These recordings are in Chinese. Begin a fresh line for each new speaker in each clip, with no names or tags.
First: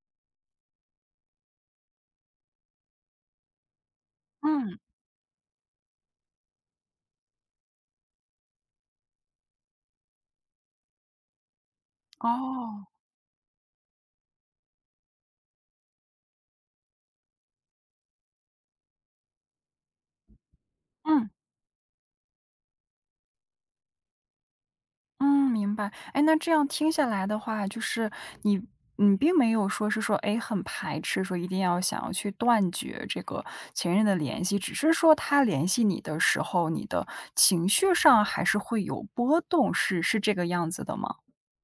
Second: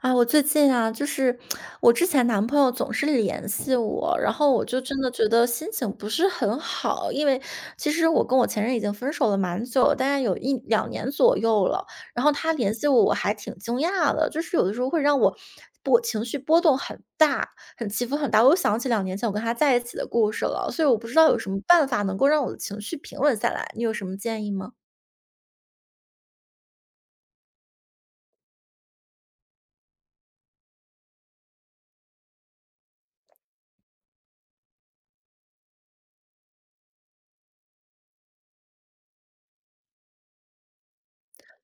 啊，我最近啊，就是我之前男朋友总是联系我，然后我
嗯，
就真的觉得心情不是很好，因为其实我跟我前任已经分手了蛮久了大概有一两年左右了。然后他联系
哦，
我，我还挺惊讶的，就是有的时候会让我情绪波动很大，很起伏很大。我又想起2年前我跟他在一起的故事了，所以我不知
嗯，
道有什么办法能够让我的情绪平稳下来，你有什么建议吗？
嗯，明白。哎，那这样听下来的话，就是你你并没有说是说，哎，很排斥，说一定要想要去断绝这个前任的联系，只是说他联系你的时候，你的情绪上还是会有波动，是这个样子的吗？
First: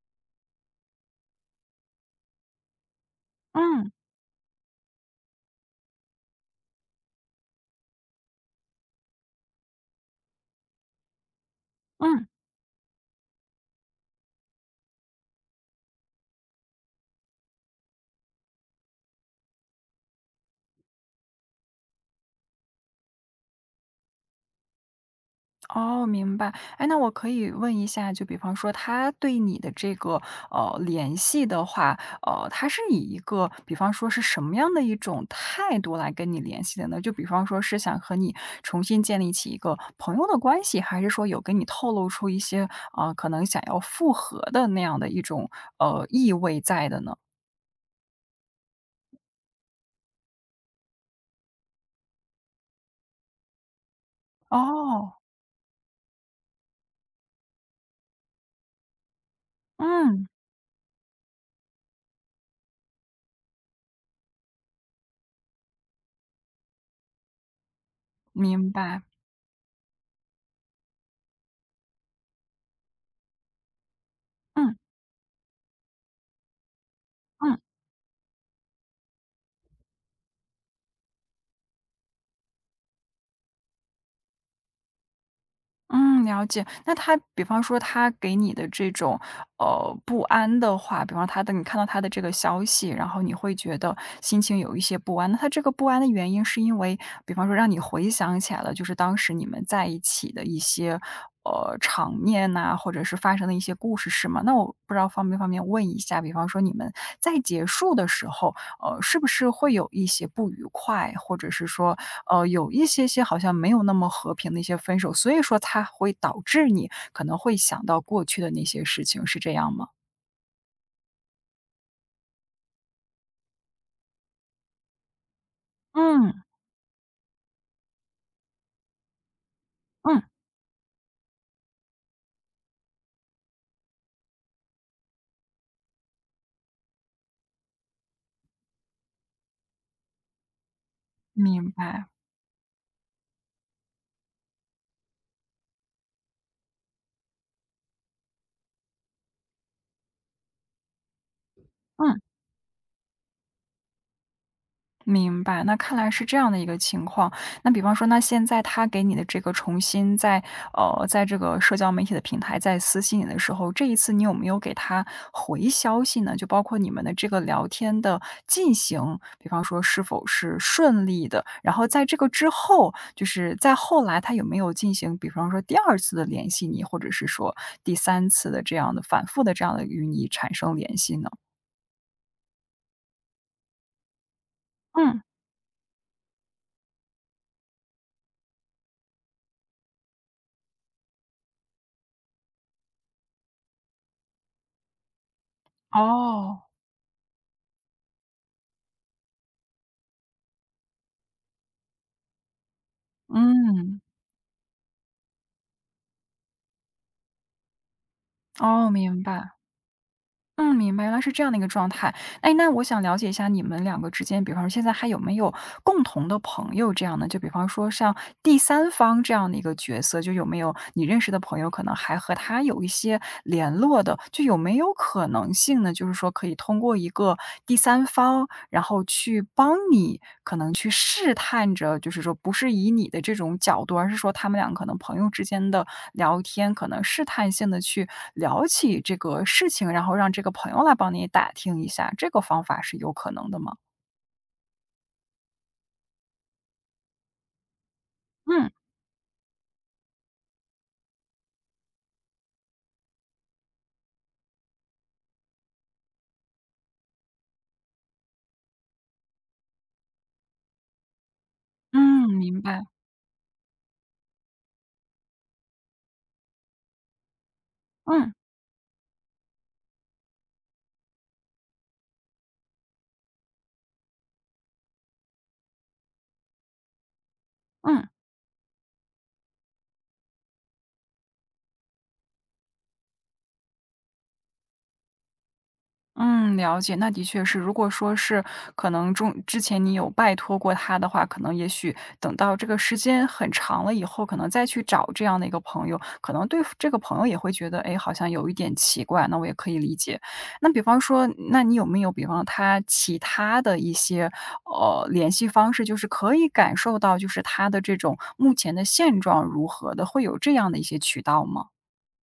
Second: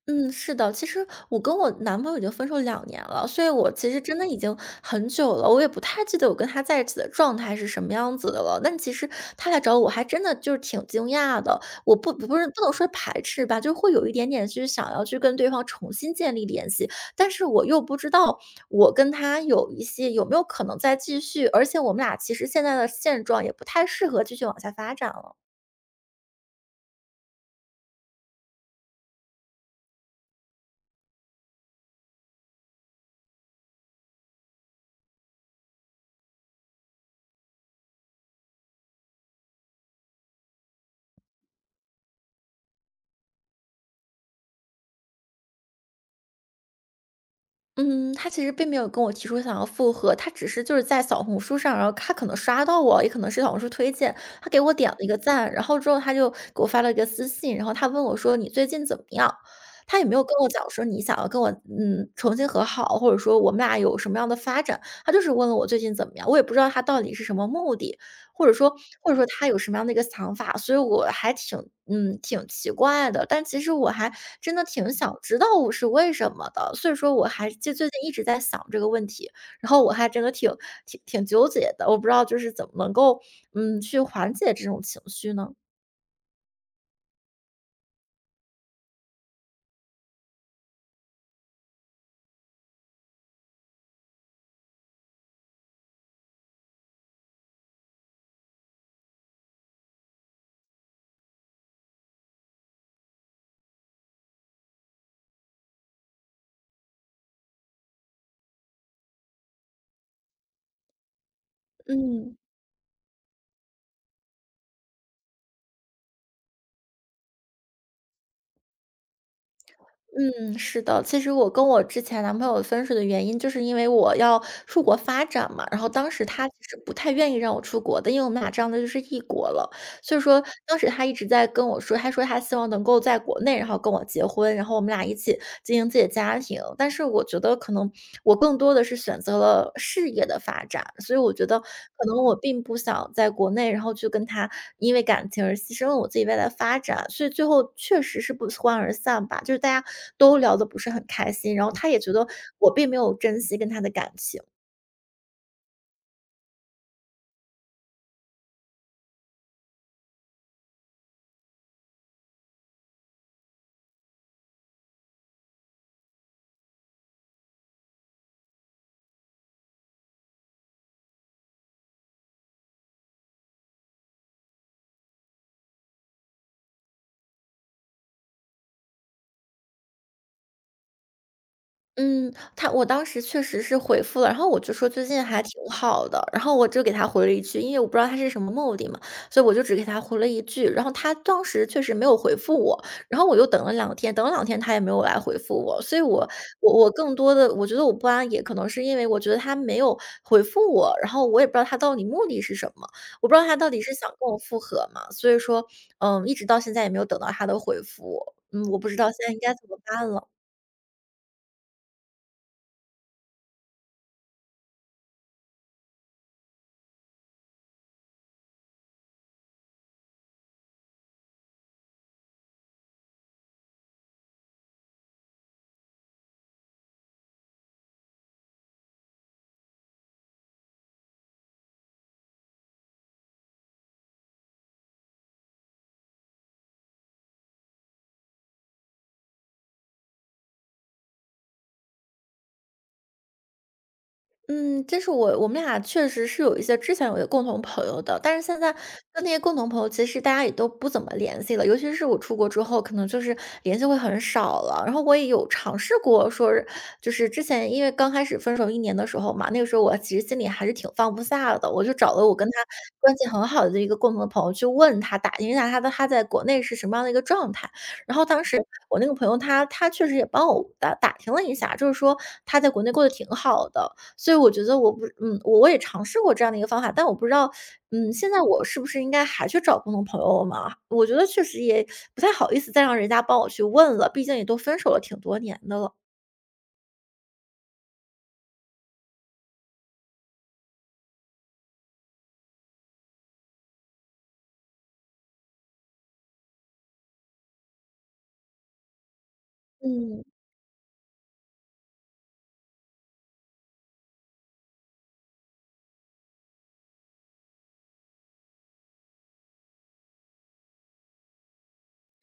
嗯，是的，其实我跟我男朋友已经分手两年了，所以我
嗯，
其实真的已经很久了，我也不太记得我跟他在一起的状态是什么样子的了。但其实他来找我还真的就是挺惊讶的，我不
嗯。
是不能说排斥吧，就会有一点点就是想要去跟对方重新建立联系，但是我又不知道我跟他有一些有没有可能再继续，而且我们俩其实现在的现状也不太适合继续往下发展了。
哦，明白。哎，那我可以问一下，就比方说他对你的这个联系的话，他是以一个比方说是什么样的一种态度来跟你联系的呢？就比方说是想和你重新建立起一个朋友的关系，还是说有跟你透露出一些可能想要复合的那样的一种意味在的呢？
嗯，他其实并没有跟我提出想要复合，他只是就是在小红书上，然后他可能刷到我，也可能是小红书推荐，他给我点了一
哦，
个赞，然后之后他就给我发了一个私信，然后他问我说：“你最近怎么样？”他也没有
嗯，
跟我讲说你想要跟我重新和好，或者说我们俩有什么样的发展，他就是问了我最近怎么样，我也不知道他到底是什么目的。或者
明
说
白，
他有什么样的一个想法，所以我还挺挺奇怪的，但其实我还真的
嗯
挺想知道我是为什么的，所以说我还
嗯。
就最近一直在想这个问题，然后我还真的挺纠结的，我不知道就是怎么能够，去缓解这种情绪呢？
嗯，了解。那他比方说他给你的这种，不安的话，比方他的你看到他的这个消息，然后你会觉得心情有一些不安。那他这个不安的原因是因为，比方说让你回想起来了，就是当时你们在一起的一些，场面呐、或者是发生的一些故事，是吗？那我不知道方不方便问一下，比方说你们在结束的时候，是不是会有一些不愉快，或者是说
嗯，
有一些些好像没有那么和平的一些分手，所以说它会导致你可能会想到过去的那些事情，是这样吗？
嗯，是的，其实我跟我之前男朋友分手的原因，就是因为我要出国发展嘛，然后当时
嗯，
他其实不太愿意让我出国的，因为我们俩这样的就是异国了，所以
嗯，
说当时他一直在跟我说，他说他希望能够在国内，然后跟我结婚，然后我们俩一起经营自己的家庭。但是我觉得可能我更多的是选择了事业的发展，所以我觉得
明白，
可能我并不想在国内，然后去跟他因为感情而牺牲了我自己未来的发展，所以最后确实是不欢而散吧。就是大家都聊得不是很开心，然后他也觉
嗯。
得我并没有珍惜跟他的感情。
明白，那看来是这样的一个情况。那比方说，那现在他给你的这个重新在在这个社交媒体的平台在私信你的时候，这一次你有没有给他回消息呢？就包括你们的这个聊天的进行，比方说是否是顺利的，然后在这个之后，就是在后来他有没有进行，比方说第二次的联系你，或者是说第三次的这样的反复的这样的与你产生联系呢？
嗯，他我当时确实是回复了，然后我就说最
嗯，
近还挺好的，然后我就给他回了一句，因为我不知道他是什么目的嘛，所以我就只给他回了一句，然后他当时确实没有回复我，然后我又等了两天，等了两天他也没有来回复我，所以我
哦，
我我更多的我觉得我不安也可能是因为我觉得他没有回复我，然后我也不知道他到底目的是什么，我不知道他到底是
嗯，
想跟我复合嘛，所以说，嗯，一直到现在也没有等到他的回复，嗯，我不
哦，
知道
明
现在应该
白。
怎么办了。
嗯，明白，原来是这样的一个状态。哎，那我想了解一下你们两个之间，比方说现在还有没有共同的朋友这样的？就比方说像第三方这样的一个角色，就有没有你认识的朋友可能还和他有一些联络的，就有没有可能性呢？就是说可以通过一个第三方，然后去帮你可能去试探着，就是说不是以你的这种角度，而是说他们俩可能朋友之间的聊天，可能试探性的去聊起这个事情，然后让这个朋友来帮你打听一下，这个方法是有可能的吗？
嗯，这是我我们俩确实是有一些之前有一个共同朋友的，但是现
嗯，
在跟那些共同朋友其实大家也都不怎么联系了，尤其是我出国之后，可能就是联系会很少了。然后我也有尝试过说是，就是之前因为刚开始分手1年的时候嘛，那个时候我其实心里还是挺放不下的，我就找了
嗯，
我跟
明
他
白，
关系很好的一个共同的朋友去问他，打听一下他在国内是什么样的一个状态。然后
嗯，
当时我那个朋友他确实也帮我打听了一下，就是说他在国内过得挺好的，所以我觉得我不我也尝试过这样的一个方法，但我不知道，
嗯。
嗯，现在我是不是应该还去找共同朋友嘛？我觉得确实也不太好意思再让人家帮我去问了，毕竟也都分手了挺多年的了。
嗯，了解，那的确是。如果说是可能中之前你有拜托过他的话，可能也许等到这个时间很长了以后，可能再去找这样的一个朋友，可能对这个朋友也会觉得，哎，好像有一点奇怪，那我也可以理解。
嗯。
那比方说，那你有没有比方他其他的一些联系方式，就是可以感受到就是他的这种目前的现状如何的，会有这样的一些渠道吗？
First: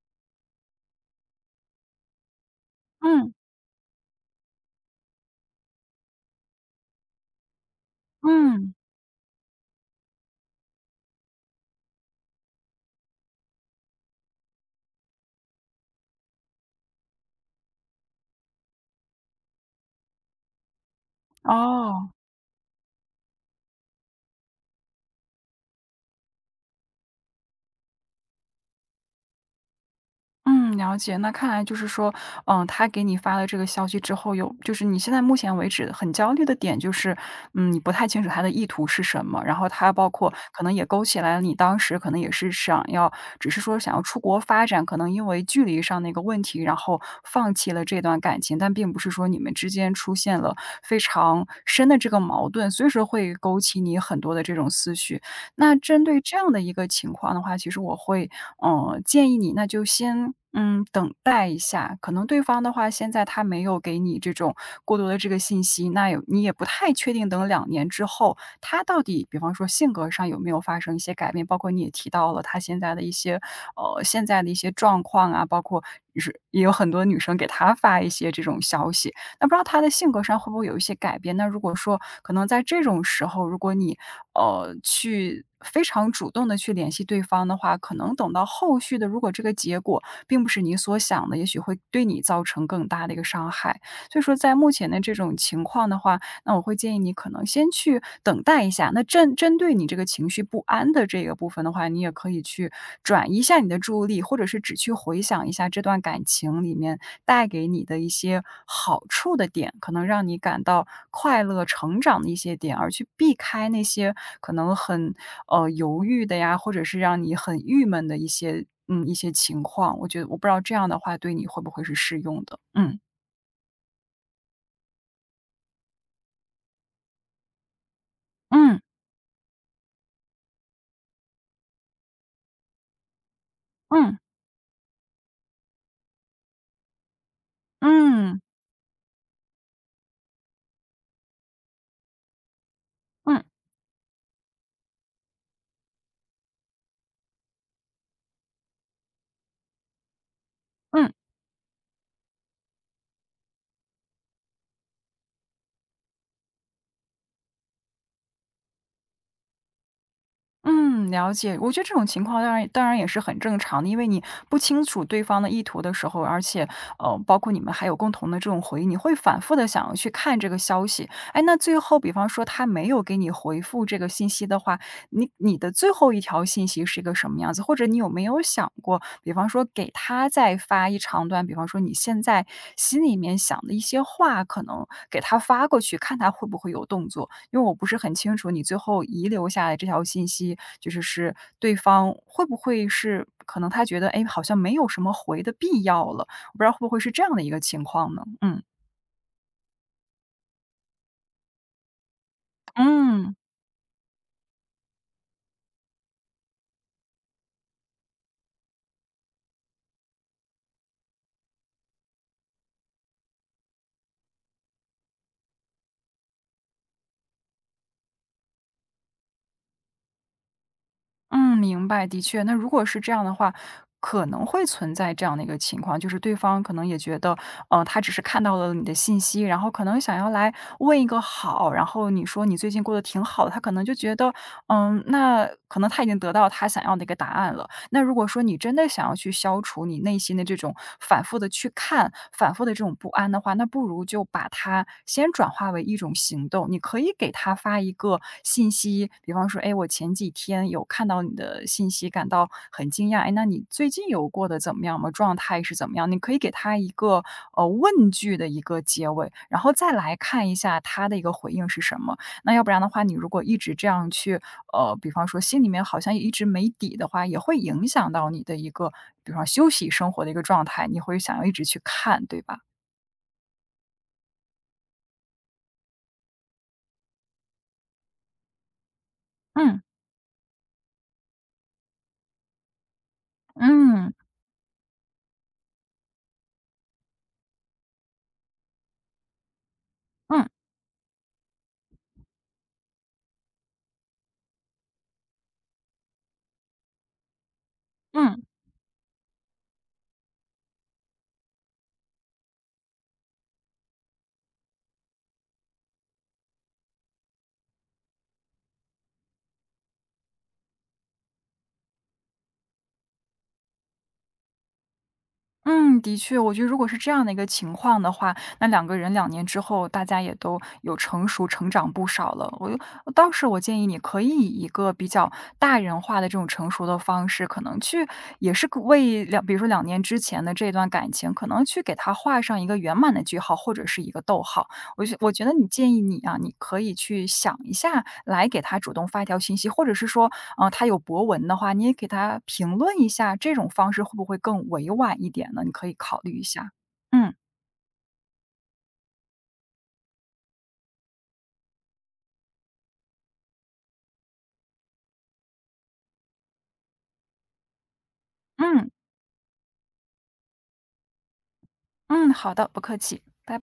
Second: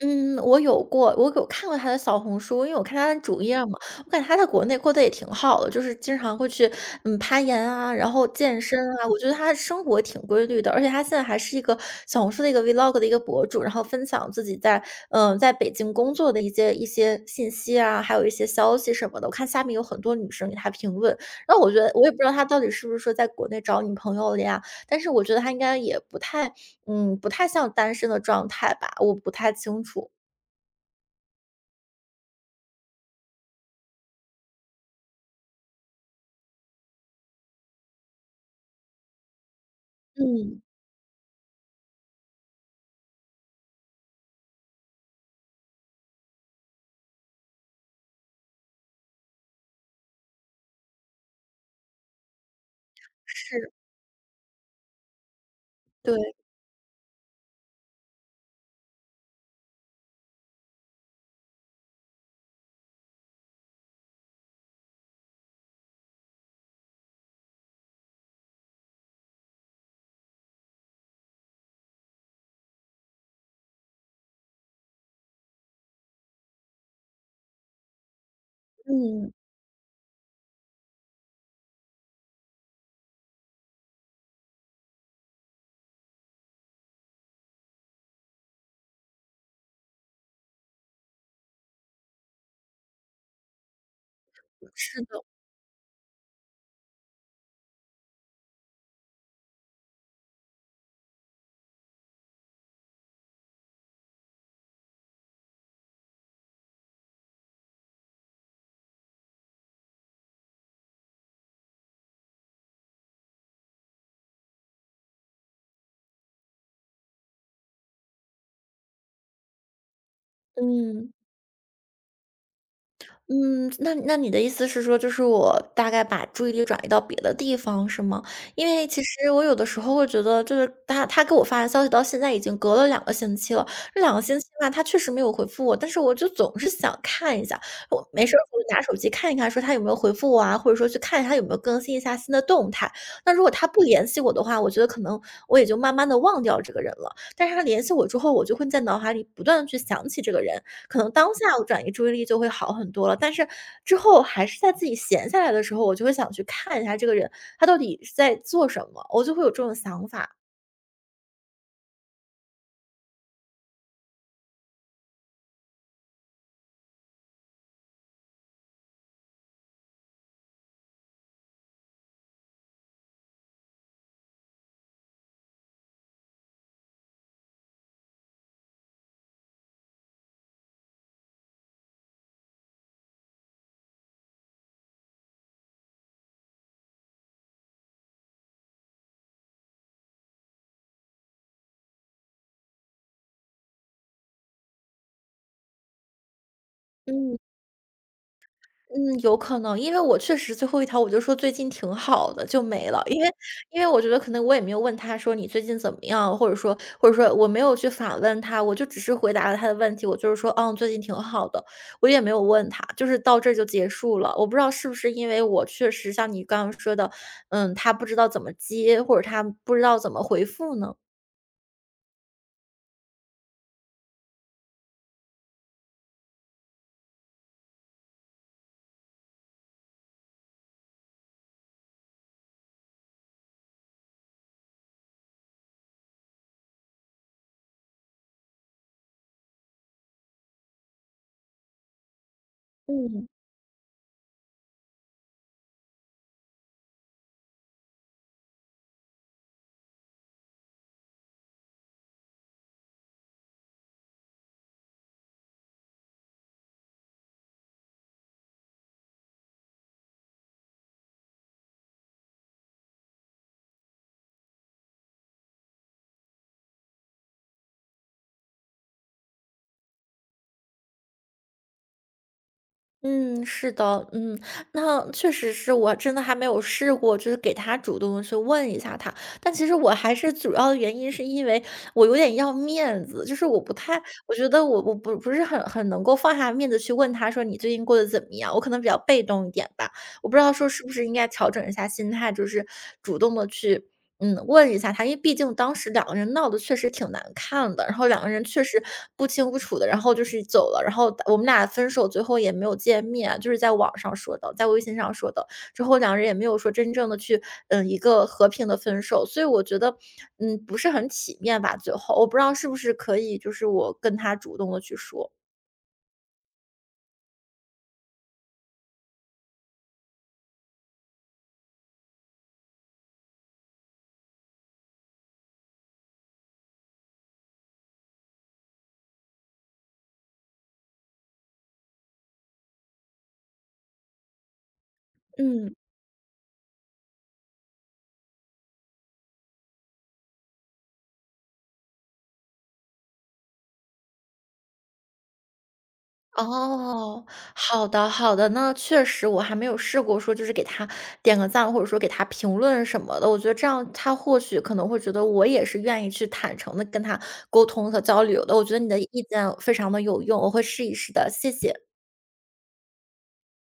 嗯，我有过，我有看过他的小红书，因为我看他的
嗯
主页嘛，我感觉他在国内过得也挺好的，就是经常会去攀岩啊，然后健
嗯，
身啊，我觉得他的生活挺规律的，而且他现在还是一个小红书的一个 vlog 的一个博主，然后分享自己在北京工作的一些信息啊，还有一些消息什么的。我看下面有很多女生给他评论，然后我觉得我
哦。
也不知道他到底是不是说在国内找女朋友了呀，但是我觉得他应该也不太像单身的状态吧，我不太清楚。
嗯，了解。那看来就是说，嗯，他给你发了这个消息之后，有就是你现在目前为止很焦虑的点就是，嗯，你不太清楚他的意图是什么，然后他包括
嗯，
可能也勾起来了你当时可能也是想要，只是说想要出国发展，可能因为距离上的一个问题，然后放弃了这段感情，但并不是说你们之间出现了非常深的这个矛盾，所以说会勾
是，
起你很多的这种思绪。那针
对，
对这样的一个情况的话，其实我会建议你那就先，嗯，等待一下。可能对方的话，现在他没有给你这种过多的这个信息，那有你也不太确定等两年之后，他到底比方说性格上有没有发生一些改变，包括你也提到了他现在的一些现在的一些状况啊，包括是也有很多女生给他发一些这种消息，
嗯，
那不知道他的性格上会不会有一些改变？那如果说可能在这种时候，如果你去非常主动的去联系对方的话，可能等到后续的，如果这个结果并不是你所想的，也许会对你造成更大的一个伤害。所以说在目前的
是
这
的，
种情况的话，那我会建议你可能先去等待一下。那针对你这个情绪不安的这个部分的话，你也可以去转移一下你的注意力，或者是只去回想一下这段感情里面带给你的一些好处的点，可能让你感到快乐、成长的一些点，而去避开那些可能很犹豫的呀，或者是让你很郁闷的一些情况。我觉得我不知道这样的
嗯。
话对你会不会是适用的。嗯
嗯，那你的意思是说，就是我大概把注意力转移到别的地方，是吗？因
嗯
为其实我有的时候会觉得，就是他给我发的消息到现在已经隔了两个星期了，这两
嗯
个星期吧，他确实没有回复我，但是我就总是想看一下，我没事
嗯
儿我就拿手机看一看，说他有没有回复我啊，或者说去看一下他有没有更新一下新的动态。那如
嗯
果他不联系我的话，我觉得可能我也就慢慢的忘掉这个人了。但是他联系我之后，我就会在脑海里不断的去想起这个人，可
嗯。
能当下我转移注意力就会好很多了，但是之后还是在自己闲下来的时候，我就会想去看一下这个人，他到底是在做什么，我就会有这种想法。
嗯，了解。我觉得这种情况当然当然也是很正常的，因为你不清楚对方的意图的时候，而且包括你们还有共同的这种回忆，你会反复的想要去看这个消息。哎，那最后比方说他没有给你回复这个信息的话，你的最后一条信息是一个什么样子？或者你有没有想过，比方说给他再发一长段，比方说你现在心里面想的一些话，可能给他发过去，看他会不会有动作？因为我不是很清楚你最后遗留下来这条信息，就是是对方会不会是可能他觉得，哎，好像没有什么回的必要了，我不知道会不会是这样
嗯。
的一个情况呢？嗯
嗯，有可能，因为我确实最后一条我就说最近挺好的，就没了。因为
嗯。
因为我觉得可能我也没有问他说你最近怎么样，或者说我没有去反问他，我就只是回答了他的问题，我就是说，嗯，最近挺好的，我也没有问他，就是到这儿就结束了。我不知道是不是因为我确实像你刚刚说的，嗯，他不知道怎么接，或者他不知道怎么回复呢？
嗯，明白，的确。那如果是这样的话，可能会存在这样的一个情况，就是对方可能也觉得，他只是看到了你的信息，然后可能想要来问一个好，然后你说你最近过得挺好的，他可能就觉得，嗯，那可能他已经得到他想要的一个答案了。那如果说你真的想要去消除你内心的这种反复的去看、反复的这种不
嗯。
安的话，那不如就把它先转化为一种行动。你可以给他发一个信息，比方说："哎，我前几天有看到你的信息，感到很惊讶。哎，那你最近有过得怎么样吗？状态是怎么样？"你可以给他一个，问句的一个结尾，然后再来看一下他的一个回应是什么。那要不然的话，你如果一直这样去比方说心里面好像一直没底的话，也会影响到你的一个，比方休息生活的一个状态，你会想要一直去看，对吧？
嗯，是的，嗯，那确实是我真的还没有试过，就是给他主动的去问一下他。但其实
嗯，
我还是主要的原因是因为我有点要面子，就是我不太，
嗯，
我觉得我不是很能够放下面子去问他说你最近过得怎么样，我可能比较被动一点吧。我不知
嗯，
道说是不是应该调整一下心态，就是主动的去问一下他，因为毕竟当时两个人闹得确实挺难看的，然后两个
嗯。
人确实不清不楚的，然后就是走了，然后我们俩分手，最后也没有见面，就是在网上说的，在微信上说的，之后两人也没有说真正的去，嗯，一个和平的分手，所以我觉得，嗯，不是很体面吧，最后我不知道是不是可以，就是我跟他主动的去说，
嗯，的确，我觉得如果是这样的一个情况的话，那两个人两年之后，大家也都有成熟成长不少了。倒是我建议你可以以一个比较大人化的这种成熟的方式，可能去也是个为两比如说两年之前的这段感情，可能去给他画上一个圆满的句号，或者是一个逗号。我觉得
嗯。
建议你啊，你可以去想一下，来给他主动发一条信息，或者是说他有博文的话，你也给他评论一下，这种方式会不会更委婉一点呢？你可以考虑一下。
哦，
嗯，
好的好的，那确实我还没有试过说就是给他点个赞，或者说给他评论什么的。我觉得这样他或许可能会觉得我也是愿意去坦诚的跟他沟通和交流的。我觉得你
嗯，
的意见非常的有用，我会试一试的，谢谢。
嗯，好的，不客气，拜。